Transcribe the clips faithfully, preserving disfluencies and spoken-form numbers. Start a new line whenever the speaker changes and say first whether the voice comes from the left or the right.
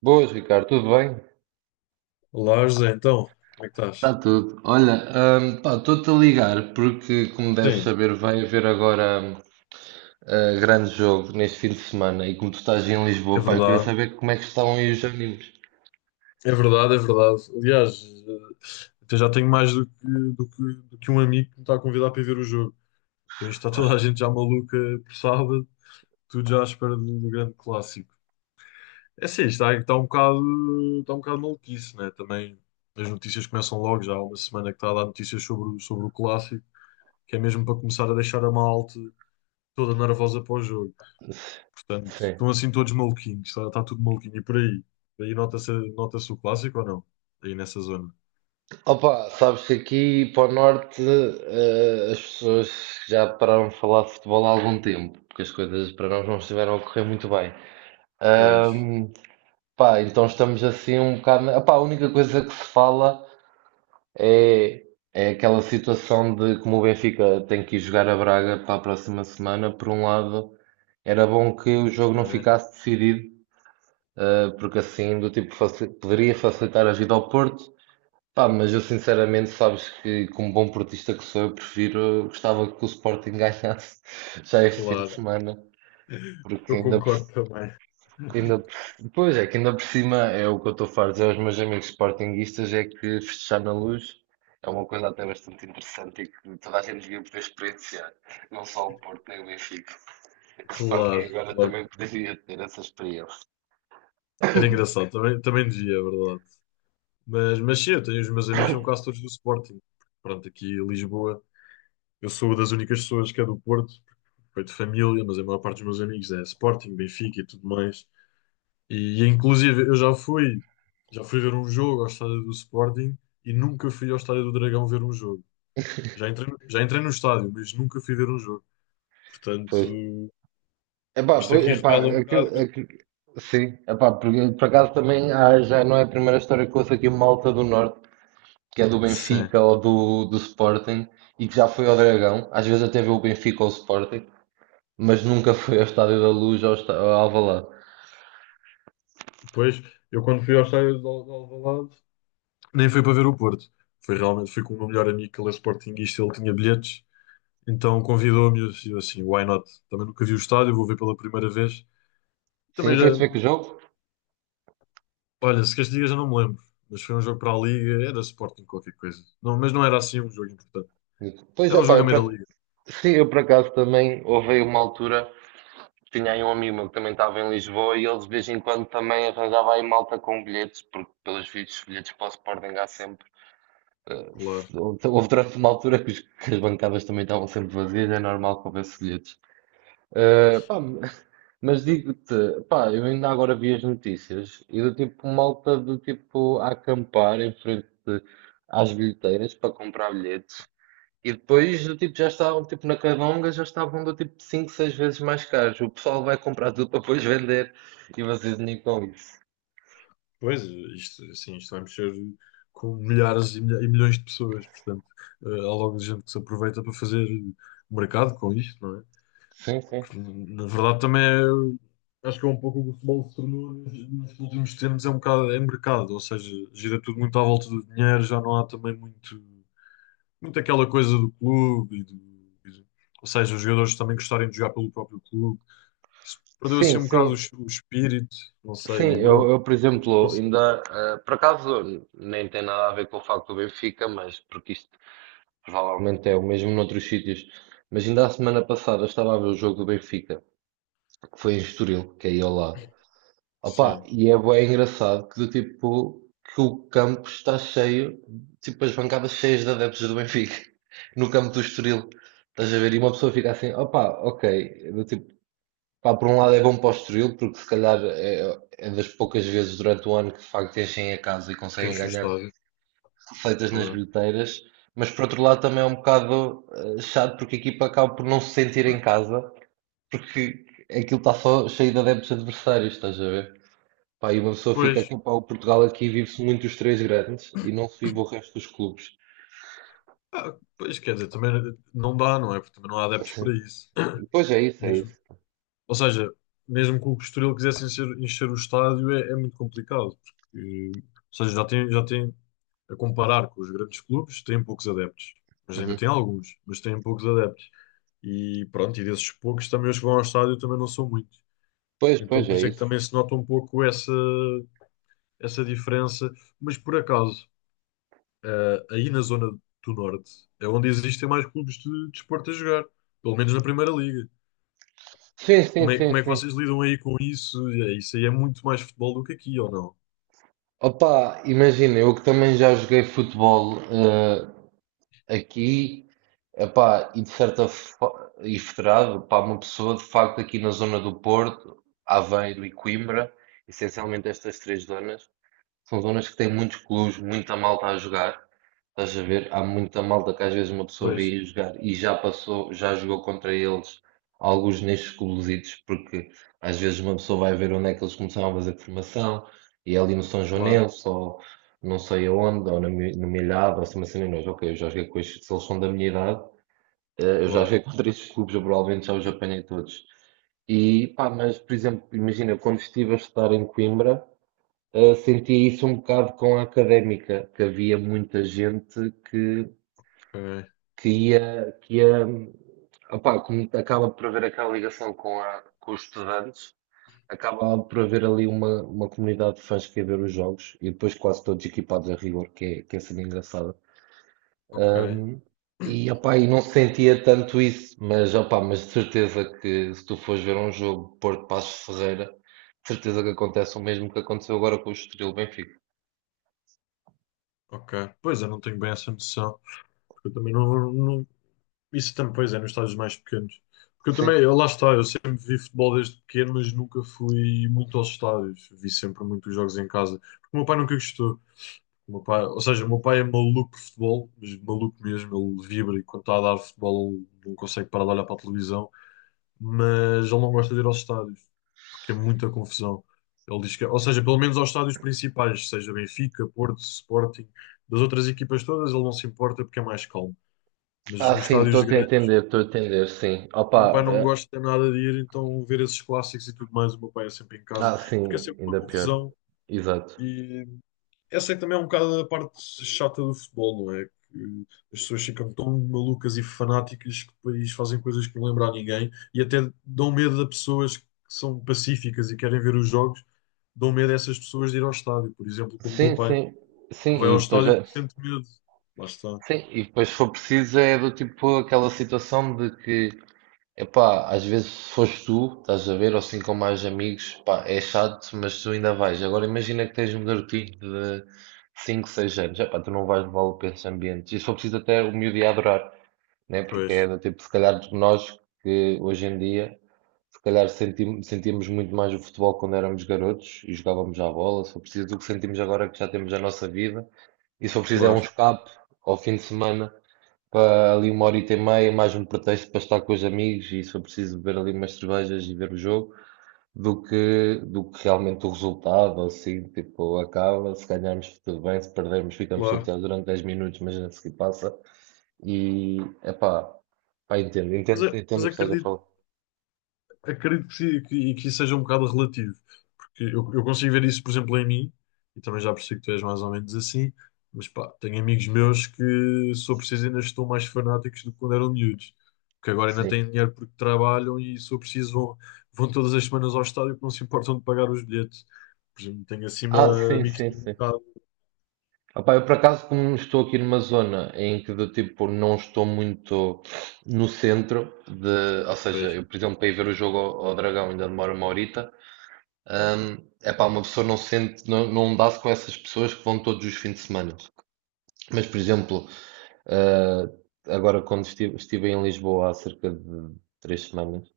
right: Boas, Ricardo, tudo bem?
left: Olá, José, então, como é que
right: Está
left: estás?
right: tudo. Olha, hum, pá, estou-te a ligar porque, como deves
left: Sim,
right: saber, vai haver agora hum, eh, grande jogo neste fim de semana e como tu estás em Lisboa,
left: é
right: pá, eu queria
left: verdade,
right: saber como é que estão aí os ânimos.
left: é verdade, é verdade. Aliás, eh, até já tenho mais do que, do que, do que um amigo que me está a convidar para ir ver o jogo. Então, isto está toda a
right: Gosto-
left: gente já maluca por sábado, tudo já à espera do, do grande clássico. É sim, está, está um bocado, está um bocado maluquice, né? Também as notícias começam logo, já há uma semana que está a dar notícias sobre, o- sobre o clássico, que é mesmo para começar a deixar a malta toda nervosa para o jogo. Portanto,
right: Sim.
left: estão assim todos maluquinhos, está, está tudo maluquinho. E por aí? Aí nota-se nota-se o clássico ou não? Aí nessa zona.
right: Opa, sabes que aqui para o norte eh, as pessoas já pararam de falar de futebol há algum tempo, porque as coisas para nós não estiveram a correr muito bem.
left: Pois,
right: Ahm, pá, então estamos assim um bocado. Opá, a única coisa que se fala É, é aquela situação de como o Benfica tem que ir jogar a Braga para a próxima semana. Por um lado, era bom que o jogo não
left: é,
right: ficasse decidido, eh, porque assim do tipo faci- poderia facilitar a vida ao Porto. Pá, mas eu sinceramente, sabes que como bom portista que sou, eu prefiro, gostava que o Sporting ganhasse já este fim de
left: claro,
right: semana, porque
left: eu
right: ainda
left: concordo também.
right: Ainda, por- pois é, que ainda por cima é o que eu estou farto de dizer aos meus amigos sportinguistas, é que festejar na Luz é uma coisa até bastante interessante e que toda a gente devia poder experienciar, não só o Porto nem o Benfica. O Sporting
left: Claro,
right: agora
left: claro.
right: também poderia ter essa experiência.
left: Era engraçado, também, também dizia, é verdade. Mas, mas sim, eu tenho os meus amigos, são quase todos do Sporting. Pronto, aqui em Lisboa, eu sou uma das únicas pessoas que é do Porto, foi de família, mas a maior parte dos meus amigos é Sporting, Benfica e tudo mais. E, e, inclusive eu já fui, já fui ver um jogo ao estádio do Sporting e nunca fui ao estádio do Dragão ver um jogo. Já entrei, no- já entrei no estádio, mas nunca fui ver um jogo. Portanto,
right: Pois. Epá,
left: isto
right: pois,
left: aqui
right: epá,
left: revela um
right: acre-
left: bocado. Que-
right: acre- sim, epá, por, por acaso também há- já não é a primeira história que ouço aqui, uma malta do Norte que é do
left: Sim.
right: Benfica ou do, do Sporting, e que já foi ao Dragão, às vezes até vê o Benfica ou o Sporting, mas nunca foi ao Estádio da Luz ou ao, Está- ao Alvalade.
left: Depois, eu quando fui ao estádio de Al- de Alvalade, nem foi para ver o Porto. Foi realmente, fui com o meu melhor amigo, que ele é sportinguista, ele tinha bilhetes. Então convidou-me e eu disse assim, why not? Também nunca vi o estádio, vou ver pela primeira vez. Também
right: Sim,
left: já,
right: foi-se ver que o jogo?
left: olha, se queres que diga, já não me lembro. Mas foi um jogo para a Liga, era Sporting qualquer coisa. Não, mas não era assim um jogo importante.
right: Pois,
left: Era um
right: opá,
left: jogo a
right: eu por
left: meio da
right: ac-
left: Liga,
right: sim, eu por acaso também houve aí uma altura, tinha aí um amigo meu que também estava em Lisboa e ele de vez em quando também arranjava aí malta com bilhetes, porque pelos vistos, bilhetes para o Sporting há sempre. Eh,
left: claro.
right: se- Houve houve durante uma altura que os- que as bancadas também estavam sempre vazias, é normal que houvesse bilhetes. Eh, pá, Mas digo-te, pá, eu ainda agora vi as notícias e do tipo malta do tipo a acampar em frente às bilheteiras para comprar bilhetes e depois do tipo já estavam tipo na Candonga, já estavam do tipo cinco seis vezes mais caros. O pessoal vai comprar tudo para depois vender e vocês nem com isso.
left: Pois, isto, assim, isto vai mexer com milhares e, milha- e milhões de pessoas. Portanto, eh, há logo gente que se aproveita para fazer mercado com isto, não é?
right: Sim, sim.
left: Que, na verdade, também é, acho que é um pouco o que o futebol se tornou nos, nos últimos tempos. É um bocado, é mercado, ou seja, gira tudo muito à volta do dinheiro, já não há também muito. Muito aquela coisa do clube e do, e do- ou seja, os jogadores também gostarem de jogar pelo próprio clube. Isso perdeu assim
right: Sim,
left: um
right: sim,
left: bocado o, es- o espírito, não sei,
right: sim.
left: digo
right: Eu,
left: eu.
right: eu, por
left: Pelo menos é que eu
right: exemplo,
left: sinto.
right: ainda, eh, por acaso, nem tem nada a ver com o facto do Benfica, mas porque isto provavelmente é o mesmo noutros sítios. Mas ainda a semana passada estava a ver o jogo do Benfica, que foi em Estoril, que é aí ao lado. Opa,
left: Sim,
right: e é bué engraçado que do tipo que o campo está cheio, tipo as bancadas cheias de adeptos do Benfica, no campo do Estoril. Estás a ver? E uma pessoa fica assim, opa, ok, do tipo, pá, por um lado é bom para o Estoril, porque se calhar é, é das poucas vezes durante o ano que de facto enchem a casa e
left: que
right: conseguem
left: enche o
right: ganhar
left: estádio,
right: feitas nas
left: claro.
right: bilheteiras, mas por outro lado também é um bocado eh, chato, porque a equipa acaba por não se sentir em casa, porque aquilo está só cheio de adeptos adversários, estás a ver? Pá, e uma pessoa fica
left: Pois,
right: aqui, pá, o Portugal aqui vive-se muito os três grandes e não se vive o resto dos clubes.
left: ah, pois quer dizer, também não dá, não é? Porque também não há adeptos
right: Sim.
left: para isso.
right: Pois é isso, é
left: Mesmo,
right: isso.
left: ou seja, mesmo que o Estoril quisesse encher, encher o estádio, é, é muito complicado. Porque, ou seja, já tem, já tem, a comparar com os grandes clubes, tem poucos adeptos. Mas ainda
right: Uhum.
left: tem alguns, mas tem poucos adeptos. E pronto, e desses poucos também os que vão ao estádio também não são muitos.
right: Pois,
left: Então
right: pois
left: por
right: é
left: isso é que
right: isso.
left: também se nota um pouco essa, essa diferença. Mas por acaso, eh, aí na zona do Norte é onde existem mais clubes de desporto a jogar, pelo menos na Primeira Liga.
right: Sim, sim,
left: Como é,
right: sim,
left: como é que
right: sim.
left: vocês lidam aí com isso? É, isso aí é muito mais futebol do que aqui, ou não?
right: Opa, imagina, eu que também já joguei futebol, eh, aqui, epá, e de certa forma, e federado, pá, uma pessoa de facto aqui na zona do Porto, Aveiro e Coimbra, essencialmente estas três zonas, são zonas que têm muitos clubes, muita malta a jogar. Estás a ver? Há muita malta que às vezes uma pessoa
left: Pois,
right: vê ir jogar e já passou, já jogou contra eles, alguns nestes clubesitos, porque às vezes uma pessoa vai ver onde é que eles começaram a fazer formação, e é ali no São
left: claro,
right: Joanense, ou não sei aonde, ou na, Mi- no Milhado, ou se uma cena, e nós, ok, eu já joguei com estes, se eles são da minha idade, eh, eu já
left: claro.
right: joguei contra estes clubes, eu provavelmente já os apanhei todos. E pá, mas por exemplo, imagina, quando estive a estudar em Coimbra, Uh, senti isso um bocado com a Académica, que havia muita gente que,
left: Ok,
right: que ia, que ia, opá, como acaba por haver aquela ligação com, a, com os estudantes, acaba por haver ali uma, uma comunidade de fãs que ia ver os jogos e depois quase todos equipados a rigor, que é, que é sendo engraçada.
left: ok,
right: Um, e, opá, e não sentia tanto isso, mas, opá, mas de certeza que se tu fores ver um jogo Porto Paços de Ferreira, de certeza que acontece o mesmo que aconteceu agora com o Estoril Benfica.
left: ok. Pois eu não tenho bem essa noção, porque eu também não, não, isso também, pois é, nos estádios mais pequenos. Porque eu
right: Sim.
left: também, eu- lá está, eu sempre vi futebol desde pequeno, mas nunca fui muito aos estádios. Vi sempre muitos jogos em casa. Porque o meu pai nunca gostou. O meu pai, ou seja, o meu pai é maluco por futebol, mas maluco mesmo, ele vibra e quando está a dar futebol ele não consegue parar de olhar para a televisão, mas ele não gosta de ir aos estádios, porque é muita confusão. Ele diz que, ou seja, pelo menos aos estádios principais, seja Benfica, Porto, Sporting, das outras equipas todas, ele não se importa porque é mais calmo. Mas
right: Ah,
left: nos
right: sim,
left: estádios
right: estou-te a
left: grandes.
right: entender, estou a entender, sim.
left: O
right: Opa,
left: meu pai não
right: eh,
left: gosta nada de ir, então ver esses clássicos e tudo mais, o meu pai é sempre em casa,
right: ah,
left: porque é
right: sim,
left: sempre uma
right: ainda pior.
left: confusão.
right: Exato.
left: E essa é que também é um bocado a parte chata do futebol, não é? Que as pessoas ficam tão malucas e fanáticas que depois fazem coisas que não lembram a ninguém e até dão medo a pessoas que são pacíficas e querem ver os jogos, dão medo a essas pessoas de ir ao estádio, por exemplo, como o meu
right: Sim,
left: pai.
right: sim, sim,
left: Não vai ao
right: e depois,
left: estádio
right: é-
left: porque sente medo. Lá está.
right: sim, e depois se for preciso é do tipo aquela situação de que, epá, às vezes se fores tu, estás a ver, ou assim com mais amigos, pá, é chato, mas tu ainda vais. Agora imagina que tens um garotinho de cinco, seis anos, epá, tu não vais levá-lo para esses ambientes. E se for preciso até o miúdo ia adorar, né? Porque
left: Pois,
right: é do tipo, se calhar nós que hoje em dia, se calhar senti- sentíamos muito mais o futebol quando éramos garotos e jogávamos à bola. Se for preciso, do que sentimos agora que já temos a nossa vida. E se for preciso, é um
left: claro,
right: escape ao fim de semana para ali uma horita e meia, mais um pretexto para estar com os amigos. E se for preciso, beber ali umas cervejas e ver o jogo, do que, do que realmente o resultado. Assim, tipo, acaba. Se ganharmos, tudo bem. Se perdermos, ficamos
left: claro.
right: chateados durante dez minutos, mas a seguir passa. E, epá, pá, entendo,
left: Mas,
right: entendo,
left: é-
right: entendo
left: mas
right: o que estás a
left: acredito.
right: falar.
left: Acredito que, sim, que, que isso seja um bocado relativo, porque eu, eu consigo ver isso, por exemplo, em mim, e também já percebi que tu és mais ou menos assim, mas pá, tenho amigos meus que, se eu preciso, ainda estão mais fanáticos do que quando eram miúdos, que agora ainda
right: Sim.
left: têm dinheiro porque trabalham e, se eu preciso, vão, vão todas as semanas ao estádio porque não se importam de pagar os bilhetes. Por exemplo, tenho assim
right: Ah,
left: uma,
right: sim,
left: amigos que
right: sim,
left: têm um
right: sim.
left: bocado.
right: Opá, eu por acaso, como estou aqui numa zona em que do tipo não estou muito no centro de, ou seja,
left: Pois,
right: eu por exemplo para ir ver o jogo ao, ao Dragão ainda demora uma horita, é pá, uma pessoa não se sente, não, não dá-se com essas pessoas que vão todos os fins de semana. Mas por exemplo, ah, agora quando estive, estive em Lisboa há cerca de três semanas,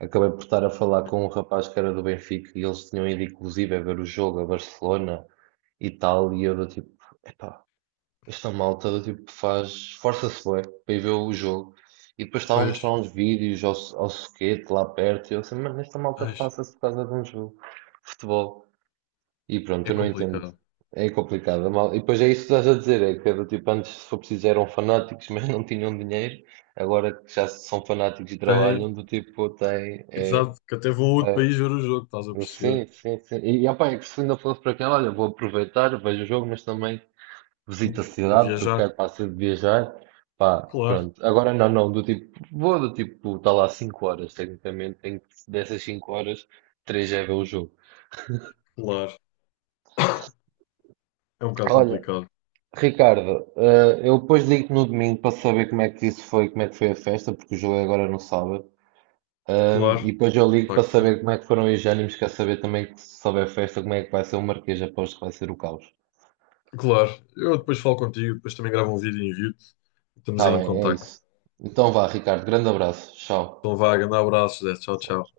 right: acabei por estar a falar com um rapaz que era do Benfica e eles tinham ido inclusive a ver o jogo a Barcelona e tal, e eu do tipo, epá, esta malta do tipo faz, força-se bué para ir ver o jogo. E depois estava a mostrar
left: pois,
right: uns vídeos ao, ao Suquete lá perto. E eu assim, mas esta malta
left: ai,
right: passa-se por causa de um jogo de futebol. E pronto,
left: é
right: eu não entendo.
left: complicado.
right: É complicado. a mal- E depois é isso que estás a dizer, é que é do tipo, antes se for preciso eram fanáticos, mas não tinham dinheiro. Agora que já são fanáticos e
left: Tem,
right: trabalham, do tipo, tem, é,
left: exato, que até vão a outro
right: é,
left: país ver o jogo, estás a perceber?
right: sim, sim, sim. E, opa, é que se ainda fosse para aquela, olha, vou aproveitar, vejo o jogo, mas também visito a
left: Vou
right: cidade porque
left: viajar,
right: quero, pá, sempre viajar. Pá,
left: claro.
right: pronto. Agora não, não, do tipo, vou do tipo, está lá cinco horas, tecnicamente, tenho que, dessas cinco horas, três é ver o jogo.
left: Claro. É um bocado
right: Olha,
left: complicado.
right: Ricardo, eh, eu depois ligo-te no domingo para saber como é que isso foi, como é que foi a festa, porque o jogo é agora no sábado. Ahm, e
left: Claro,
right: depois eu ligo
left: claro
right: para
left: que sim.
right: saber como é que foram os ânimos, quer saber também que, se souber a festa, como é que vai ser o Marquês, aposto que vai ser o caos.
left: Claro. Eu depois falo contigo, depois também gravo um vídeo e envio-te. Estamos
right: Está
left: em
right: bem, é
left: contacto.
right: isso. Então vá, Ricardo, grande abraço. Tchau.
left: Então vá, grande abraço, Zé. Tchau, tchau.